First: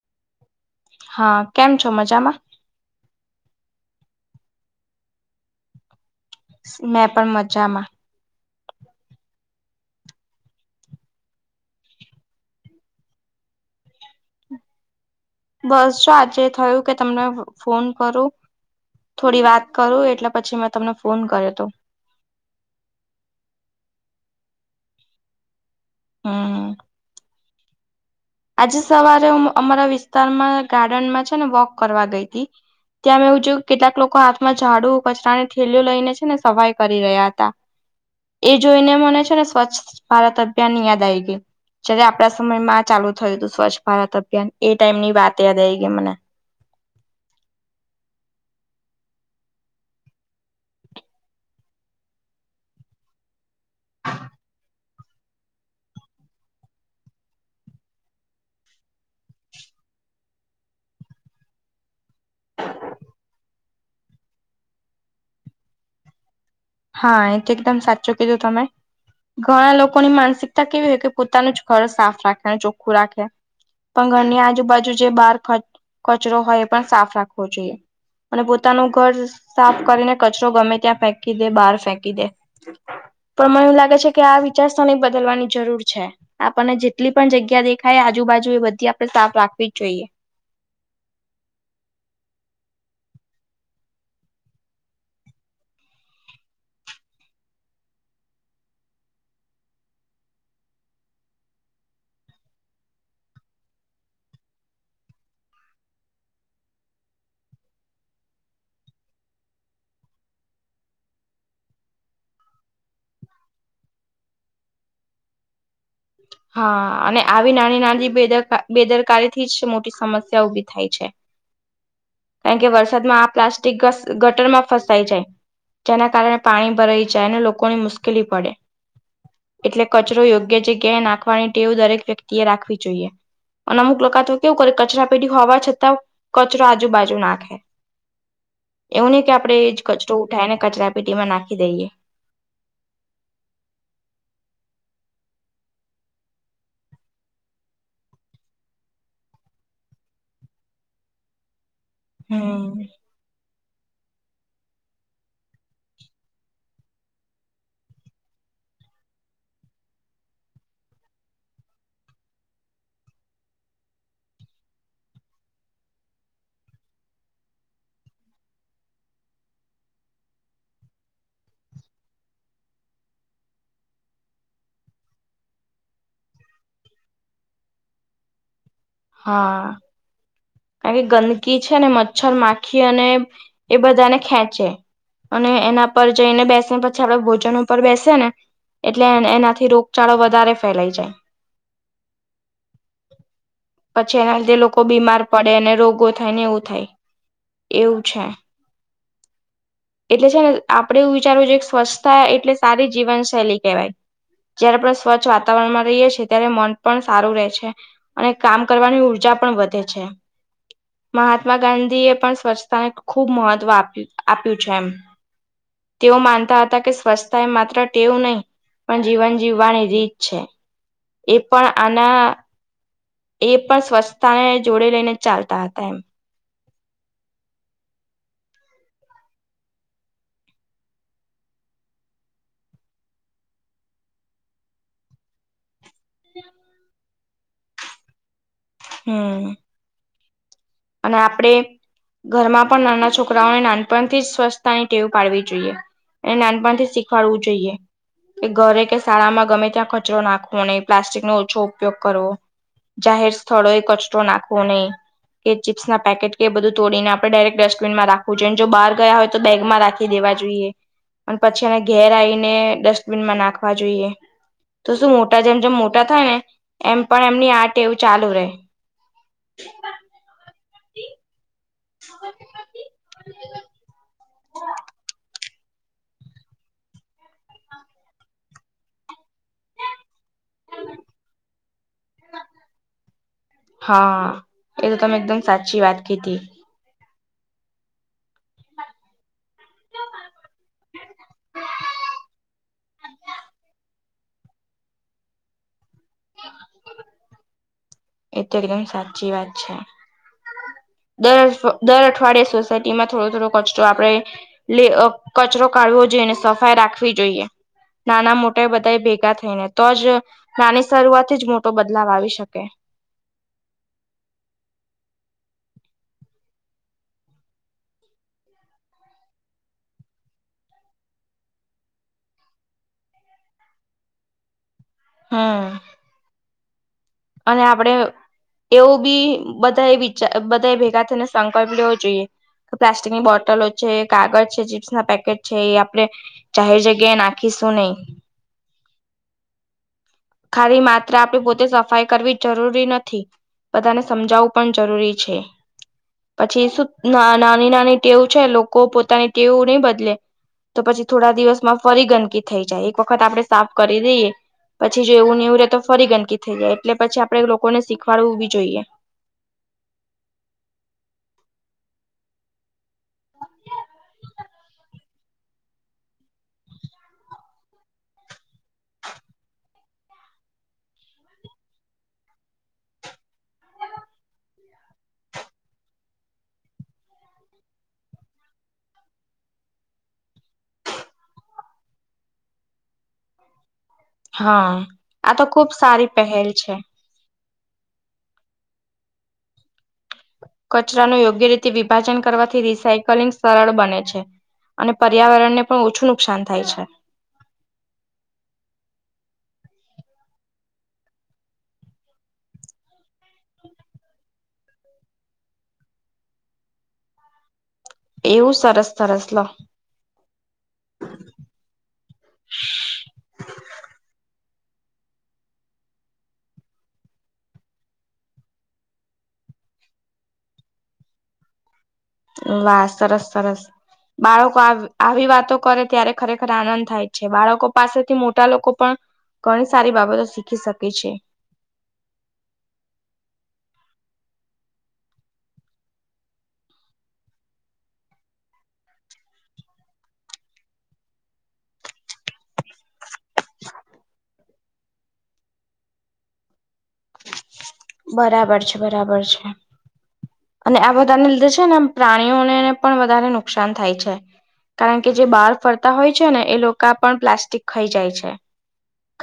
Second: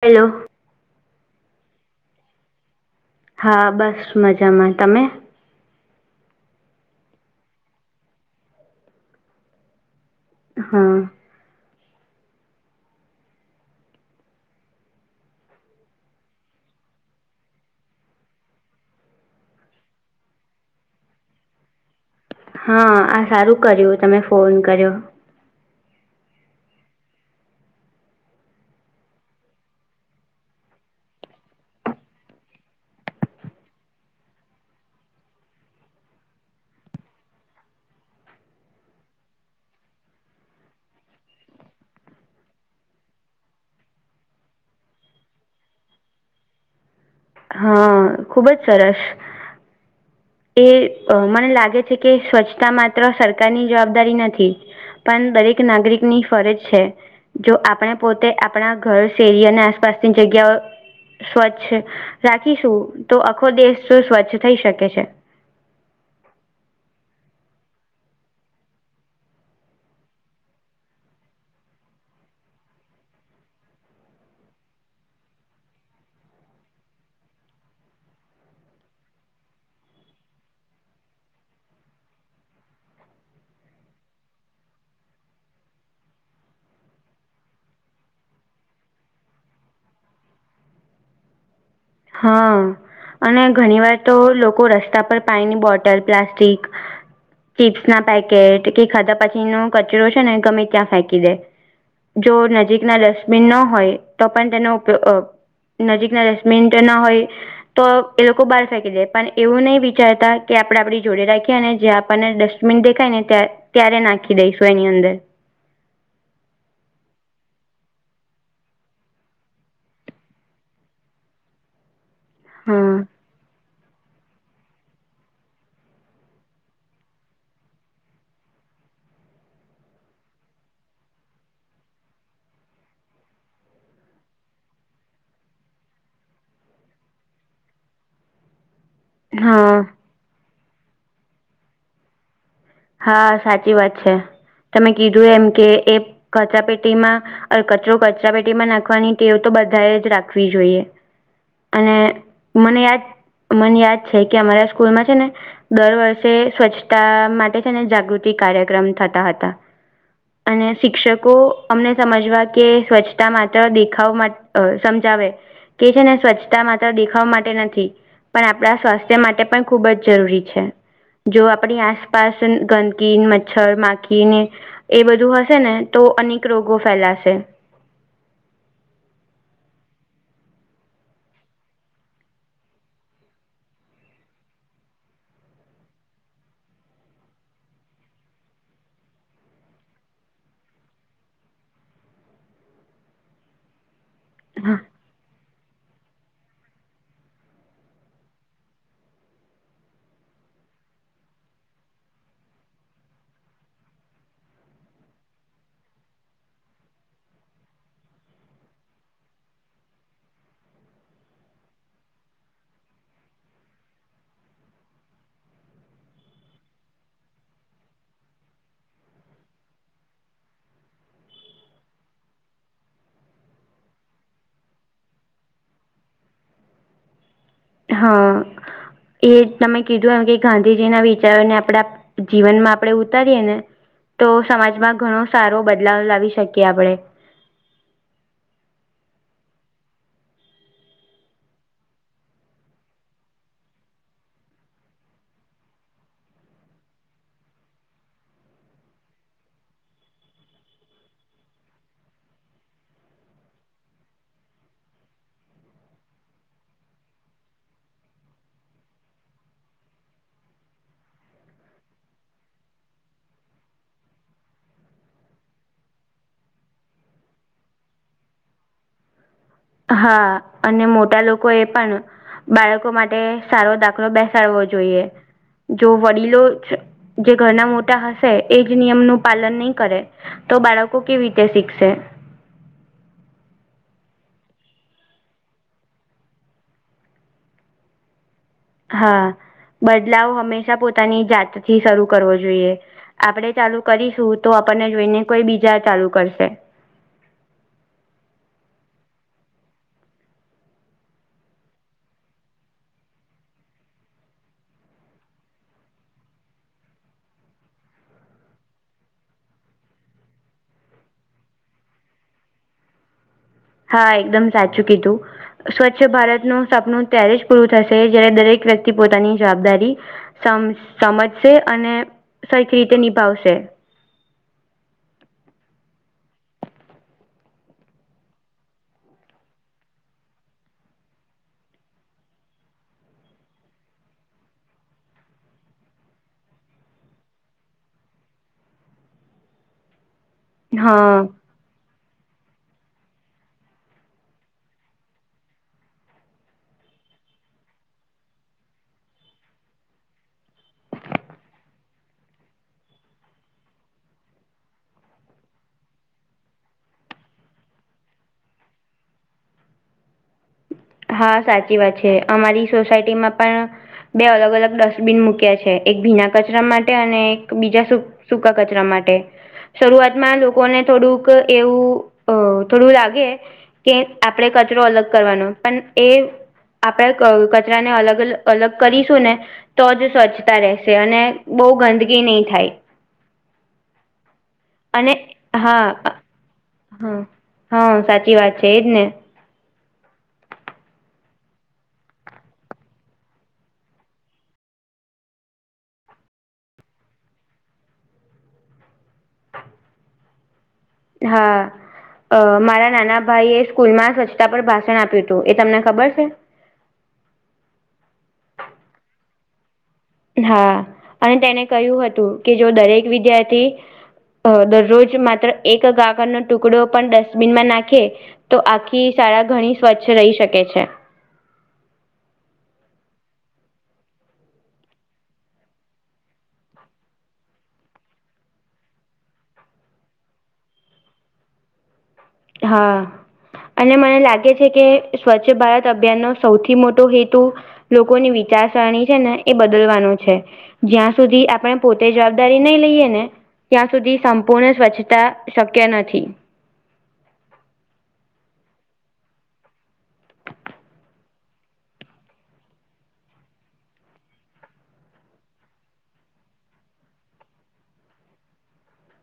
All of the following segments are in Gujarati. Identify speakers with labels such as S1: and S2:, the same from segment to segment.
S1: હલો.
S2: હા કેમ છો મજામાં?
S1: હા બસ મજામાં, તમે?
S2: મેં પણ મજામાં.
S1: હા.
S2: બસ જો આજે થયું કે તમને ફોન કરું થોડી વાત કરું એટલે પછી મેં તમને ફોન કર્યો હતો.
S1: હા આ સારું કર્યું તમે ફોન કર્યો
S2: હમ હ આજે સવારે હું અમારા વિસ્તારમાં ગાર્ડનમાં છે ને વોક કરવા ગઈ હતી. ત્યાં મેં એવુંયું કેટલાક લોકો હાથમાં ાડુ કચરાની થેલીઓ લઈને છે ને સફાઈ કરી રહ્યા હતા. એ જોઈને મને છે ને સ્વચ્છ ભારત અભિયાનની યાદ આ આવી ગય જ્યારે આપડા સમયમાં ચાલુ થયું હતું સ્વચ્છ ભારત અભિયાન એ ટાઈમ ની વાત યાદ આવી ગઈ મને
S1: હા ખુબ જ સરસ એ મને લાગે છે કે સ્વચ્છતા માત્ર સરકારની જવાબદારી નથી. પણ દરેક નાગરિક ની ફરજ છે. જો આપણે પોતે આપણા ઘર શેરી અને આસપાસની જગ્યાઓ સ્વચ્છ રાખીશું તો આખો દેશ તો સ્વચ્છ થઈ શકે છે.
S2: હા એ તો એકદમ સાચો કીધો તમે ઘણા લોકોની માનસિકતા કેવી હોય કે પોતાનું જ ઘર સાફ રાખે અને ચોખ્ખું રાખે પણ ઘરની આજુબાજુ જે બહાર કચરો હોય એ પણ સાફ રાખવો જોઈએ અને પોતાનું ઘર સાફ કરીને કચરો ગમે ત્યાં ફેંકી દે બહાર ફેંકી દે પણ મને એવું લાગે છે કે આ વિચારસરને બદલવાની જરૂર છે. આપણને જેટલી પણ જગ્યા દેખાય આજુબાજુ એ બધી આપડણે સાફ રાખવી જ જોઈએ
S1: હા અને ઘણી વાર તો લોકો રસ્તા પર પાણીની બોટલ પ્લાસ્ટિક ચીપ્સ ના પેકેટ કે ખાધા પછી ન કચરો છે ને ગમે ત્યાં ફેંકી દે જો નજીકના ડસ્ટબિન ન હોય તો પણ તેનો ઉપયોગ નજીકના ડસ્ટબિન તે ના હોય તો એ લોકો બહાર ફેંકી દે પણ એવું નહી વિચારતા કે આપડે આપડી જોડે રાખીએ અને જે આપણને ડસ્ટ મન દેખાય ને ત્યારે નાખી દઈશું એની અંદર
S2: હા અને આવી નાની નાની બેદર બેદરકારી થી જ મોટી સમસ્યા ઉભી થાય છે. કારણ કે
S1: હા
S2: વરસાદમાં આ પ્લાસ્ટિક ગટરમાં ફસાય છે. જેના કારણે પાણી ભરાઈ જાય અને લોકોની મુશ્કેલી પડે એટલે કચરો યોગ્ય છે ક્યા નાખવાની ટેવું દરેક વ્યક્તિ એ રાખવી જોઈએ અનામુક લખતવા કેવું કરે કચરા પેઢી હોવા છતાં કચરો આજબજુ નાખે એવું નહી કે આપડે એ
S1: હા
S2: જ ક સ ઉઠાવ ને કચરા પેટી માં નાખી દઈએ
S1: હા સાચી વાત છે તમે કીધું એમ કે એ કચા પેટીમાં કચરો કચરા પેટીમાં નાખવાની ટેવ તો બધાએ જ રાખવી જોઈએ અને
S2: હમ.
S1: મને આજ મને યાદ છે કે અમારા સ્કૂલમાં છે ને દર વર્ષે સ્વચ્છતા માટઔ અને જાગૃતિ કાર્યક્રમ થતા હતા. અને શિક્ષકો અમને સમજવા કે સ્વચ્છતા માત્ર દેખાવ માટે અ સમજાવે કે છે ને સ્વચ્છતા માત્ર દેખાવા માટે નથી. પણ આપણા સ્વાસ્થ્ય માટે પણ ખૂબ જ જરૂરી છે જો આપણી આસપાસ ગંદકીન મચ્છર માખી એ બધું હશે ને તો અનેક રોગો ફેલાશે
S2: હા કારણ કે ગંદકી છે ને મચ્છર માખી અને એ બધાને ખેંચે અને એના પર જઈને બેસેને પછી આપડ ભોજન પર બેસે ને એટલે એનાથી રોગચાળો વધારે ફેલાઈ જાય
S1: [inaudible]
S2: પછી એના લીધે
S1: હા
S2: લોકો બીમાર પડે અને રોગો થાય ને એવું થાય એવું છે. એટલે છે ને આપડે એવું વિચારવું જો સ્વચ્છતા એટલે સારી જીવનશૈલી કહેવાય. જયારે પણ સ્વચ્છ વાતાવરણમાં રહીએ છ છેીએ ત્યારે મન પણ સારું રહે છે. અને કામ કરવાની ઉર્જા પણ વધે છે. મહાત્મા ગાંધી એ પણ સ્વચ્છતાને ખૂબ મહત્વ આપ આપ્યું છે એમ તેઓ માનતા હતા કે સ્વચ્છતા એ માત્ર ટેવું નહી પણ જીવન જીવવાની રીત છે. એ પણ અને. એ પણ સ્વચ્છતાને જોડે લઈને ચાલતા હતા એમ
S1: હા એ તમે કીધું એમ કે ગાંધીજીના વિચારોને આપડા જીવનમાં આપણે ઉતારીએ ને તો સમાજમાં ઘણો. સારો બદલાવ લાવી શકીએ આપણેે.
S2: હમ. અને આપડે. ઘરમાં પણ નાના છોકરાઓને નાનપણથી જ સ્વચસ્થતાની ટેવ પાડવી જોઈએ. અને નાનપણથી શીખવાડવું જોઈએ. કે ઘરે કે શાળામાં ગમે ત્યાં કચરો નાખવો નહીં પ્લાસ્ટિક નો ઓછો ઉપયોગ કરવો. જાહેર સ્થળોએ કચરો નાખવો નહીં. કે ચિપ્સ ના પેકેટ કે એ બધું તોડીને આપડણે ડાયરેક્ટ ડસ્ટબિનમાં રાખવું જોએ અને જો બાર ગયા હોય તો બેગમાં રાખ નાખી દેવા જોઈએ અને પછી એને ઘેર આવીને ડસ્ટબીનમાં નાખવા જોઈએ. તો શું મોટા જેમ જેમ મોટા થાય ને એમ પણ એમની આર્ટ એવું ચાલુ રહે.
S1: હા અને મોટા લોકો એ પણ બાળકો માટે માટે સારો દાખલો બેસાડવો જોઈએ જો વડીલો જે ઘરના મોટા હશે એજ નિયમનું પાલન નહી કરે તો બાળકો કેવી રીતે શીખશે
S2: હા એ તો તમે એકદમ સાચી વાત કીધી
S1: હા બદલાવ હંમેશા પોતાની જાતથી શરૂ કરવો જોઈએ. આપણે ચાલુ કરીશું તો આપણને જોઈને કોઈ બીજા ચાલુ કરશે.
S2: એ તો એકદમ સાચી વાત છે. દર દર અઠવાડયે સોસાયટી માં થોડો થોડો કચરો આપણે કચરો કાઢવો જોઈએને સફાઈ રાખવી જોઈએ. નાના મોટા બધા ભેગા થઈને તો જ નાની શરૂઆતથી જ મોટો બદલાવ આવી શકે.
S1: હા એકદમ સાચું કીધું સ્વચ્છ ભારતનું સપનું ત્યારે જ પૂરું થશે જય્યારે દરેક વ્યક્તિ પોતાની જવાબદારી સમ સમજશે અને સરખી રીતે નિભાવશે
S2: હમ્મ અને આપડે એવું બી બધાએ વિચાર બધાએ ભેગા થઈને સંકલ્પ લેવો જોઈએ પ્લાસ્ટિકની બોટલો છે કાગજ છે ચીપ્સ ના પેકેટ છે એ આપણે જાહેર જગ્યાએ નાખી શું નહી. ખાલી માત્ર
S1: હા
S2: આપડે તે સફાઈ કરવી જરૂરી નથી બધાને સમજાવવું પણ જરૂરી છે. પછી શું નાની નાની ટેવ છે લોકો પોતાની ટેવું નહી બદલે તો પછી થોડા દિવસમાં ફરી ગંદકી થઈ જાય એક વખત આપણે સાફ કરી દઈએ પછી જો એવું ને એવું રે તો ફરી ગંદકી થઈ જાય એટલે પછી આપડે લોકોને શીખવાડવું બી જોઈએ
S1: હા સાચી વાત છે અમારી સોસાયટીમાં પણ બે અલગ અલગ ડસ્ટબીન મૂક્યા છે એક ભીના કચરા માટે અને એક બીજા સૂકા કચરા માટે શરૂઆતમાં લોકોને થોડુંક એવું અ થોડું લાગે કે આપણેે કચરો અલગ કરવાનો પણ એ આપણે ક કચરાને અલગ લગ અલગ કરીશું ને તો જ સ્વચ્છતા રહેશે અને બહુ ગંદગી નહીં થાય.
S2: હા.
S1: અને
S2: આ તો ખુબ
S1: હા
S2: સારી પહેલ છે.
S1: હા હા. સાચી વાત છે એજ ને.
S2: કચરાનું યોગ્ય રીતે વિભાજન કરવાથી રિસાયકલિંગ સરળ બને છે. અને પર્યાવરણને પણ ઓછું નુકસાન થાય છે.
S1: હા અ મારા નાના ભાઈએ સ્કૂલમાં સ્વચ્છતા પર ભાષણ આપ્યુંતું. એ તમને ખબર છે?
S2: એવું સરસ સરસ લો.
S1: હા અને તેને કહ્યું હતું કે જો દરેક વિદ્યાર્થી દરરોજ માત્ર એક કાકરનો ટુકડો પણ ડસ્ટબિનમાં નાખે તો આખ્ખી શાળા ઘણી સ્વચ્છ રહી શકે છે.
S2: વાહ! સરસ સરસ! બાળકો આવ આવી વાતો કરે ત્યારે ખરેખર આનંદ થાય છે. બાળકો પાસેથી મોટા લોકો પણ ઘણી સારી બાબતો શીખી શકે છે.
S1: હા અને મને લાગે છે કે સ્વચ્છ ભારત અભિયાનનો સૌથી મોટો હેતુ લોકોની વિચારસરણી છેને. એ બદલવાનું છે. જ્યાં સુધી આપણે પોતે જવાબદારી નહી લઈએ ને ત્યાં સુધી સંપૂર્ણ સ્વચ્છતા શક્ય નથી.
S2: બરાબર છે. બરાબર છે. અને આ બધાને લીધે છેને આમ પ્રાણીઓને ને પણ વધારે નુકસાન થાય છે કારણ કે જે બહાર ફરતા હોય છેને એ લોકો પણ પ્લાસ્ટિક ખાઈ જાય છે.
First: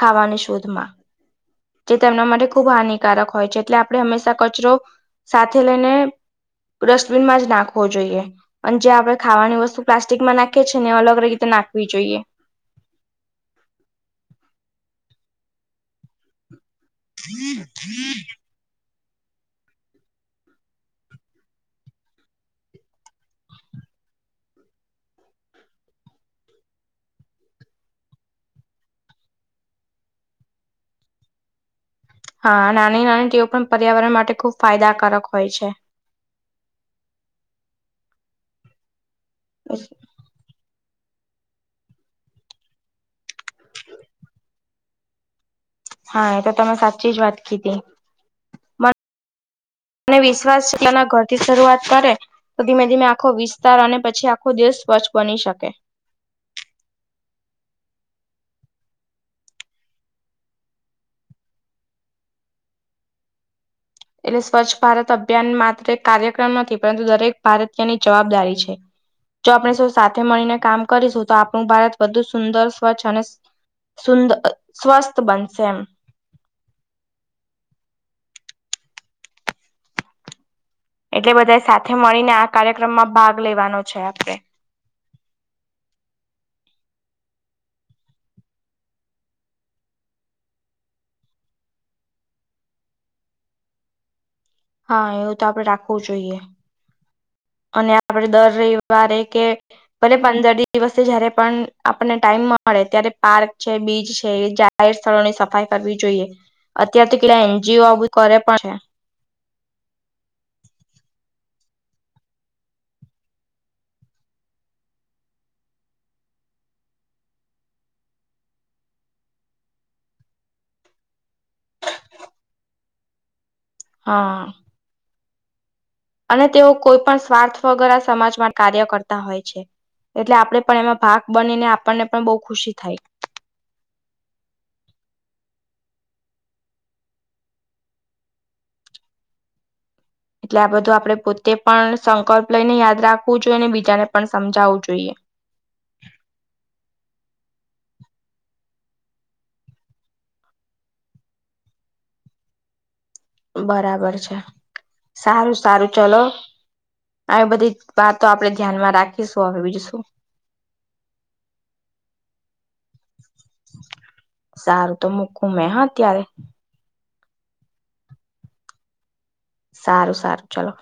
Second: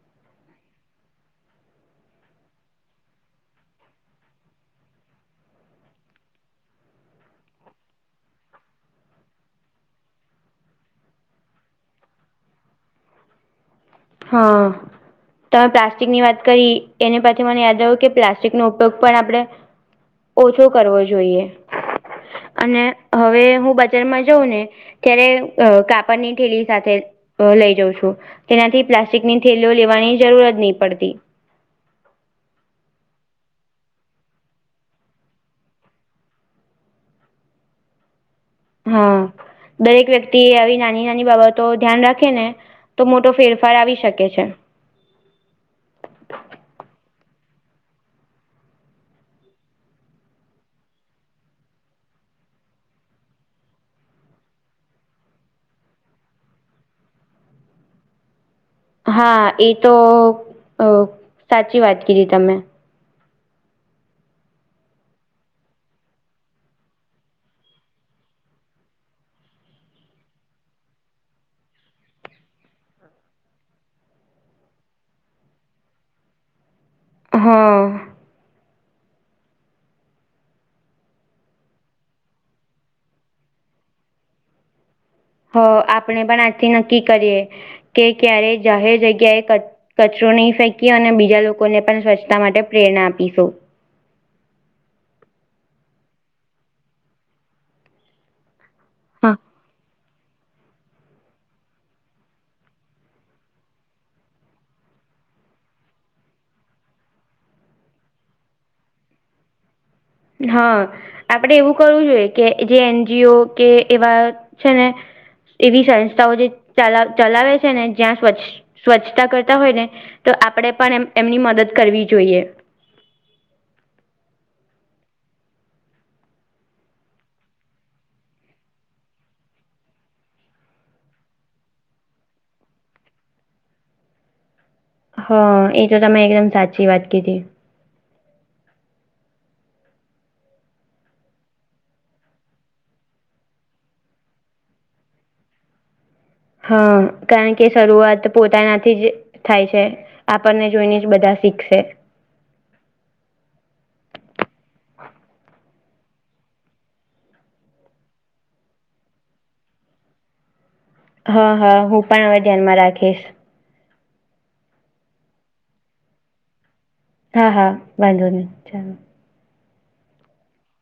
S2: ખાવાની શોધમાં. જે તેમના માટે ખુબ હાનિકારક હોય છે એટલે આપણે હંમેશા કચરો સાથે લઈને ડસ્ટબિનમાં જ નાખવો જોઈએ. અને જે આપણે ખાવાની વસ્તુ પ્લાસ્ટિકમાં નાખીએ છીને અલગ અલગ રીતે નાખવી જોઈએ.
S1: હા. તમે પ્લાસ્ટિકની વાત કરી એને પછી મને યાદ આવું કે પ્લાસ્ટિક નો ઉપયોગ પણ આપણે ઓછો કરવો જોઈએ અને હવે હું બજારમાં જઉં ને ત્યારે કાપડની ઠેૂલી સાથે લઈ જઉં છું તેનાથી પ્લાસ્ટિકની થેલીઓ લેવાની જરૂર જ નહીં પડતી.
S2: હા નાની નાની ટેવ પણ પર્યાવરણ માટે ખુબ ફાયદાકારક હોય છે
S1: હા દરેક વ્યક્તિ આવી નાની નાની બાબતો ધ્યાન રાખે ને તો મોટો ફેરફાર આવી શકે છે
S2: હા એ તો તમે સાચી જ વાત કીધી મ અને વિશ્વાસ છે એટલાના ઘર થી શરૂઆત કરે તો ધીમે ધીમે આખો વિસ્તાર અને પછી આખો દેશ સ્વચ્છ બની શકે.
S1: હા એ તો સાચી વાત કીધી તમે.
S2: એટલે સ્વચ્છ ભારત અભિયાન માત્ર એક કાર્યક્રમ નથી પરંતુ દરેક ભારતીયની જવાબદારી છે જો આપણે ઔ સાથે મળીને કામ કરીશું તો આપણું ભારત વધુ સુંદર સ્વચ્છ અને સુંદ સ્વસ્થ બનશે એમ.
S1: હમ્મ
S2: એટલે બધા સાથે મળીને આ કાર્યક્રમમાં ભાગ લેવાનો છે આપણે
S1: હ આપણે પણ આજથી નક્કી કરીએ કે ક્યારે જાહેર જગ્યાએ કચ કચરો નહી ફેંકીએ અને બીજા લોકોને પણ સ્વચ્છતા માટે પ્રેરણા આપીશું
S2: હા એવું તો આપડે રાખવું જોઈએ. અને આપડે દર રયવારે
S1: હા.
S2: કે ભલે પંદર દિવસે જયારે પણ આપણને ટાઈમ મળે ત્યારે પાર્ક છે બીચ છે જાર સ્થળોની સફાઈ કરવી જોઈએ અત્યાર તો કેટલા એનજીઓ કરે પણ છે
S1: હા આપડે એવું કરવું જોઈએ કે જે એનજીઓ કે એવા છે ને એવી સંસ્થાઓ જે ચલા ચલાવે છે ને જ્યાં સ્વચ્છ સ્વચ્છતા કરતા હોય ને તો આપણેે પણ એમ એમની મદદ કરવી જોઈએ
S2: હા અને તેઓ કોઈ પણ સ્વાર્થ વગેર સમાજમાં કાર્ય કરતા હોય છે એટલે આપણે પણ એમાં ભાગ બનીને આપણને પણ બહુ ખુશી થાય.
S1: હા, એ તો તમે એકદમ સાચી વાત કીધી.
S2: એટલે આ બધું આપડે પોતે પણ સંકલ્પ લઈને યાદ રાખવું જોઈએ, અને બીજાને પણ સમજાવવું જોઈએ.
S1: હા! કારણ કે શરૂઆત પોતાનાથી જ થાય છે. આપણને જોઈનેજ બધા શીખશે.
S2: બરાબર છે, સારું સારું ચલો. આવી બધી વાતતો આપડે ધ્યાનમાં રાખીશું હવે બીજું શું.
S1: હમ્મ હમ્મ, હું પણ હવે ધ્યાનમાં રાખીશ.
S2: સારું, તો મૂકું મેં હ અત્યારે.
S1: હા હા વાંધો નહીં, ચાલો.
S2: સારું સારું, ચલો.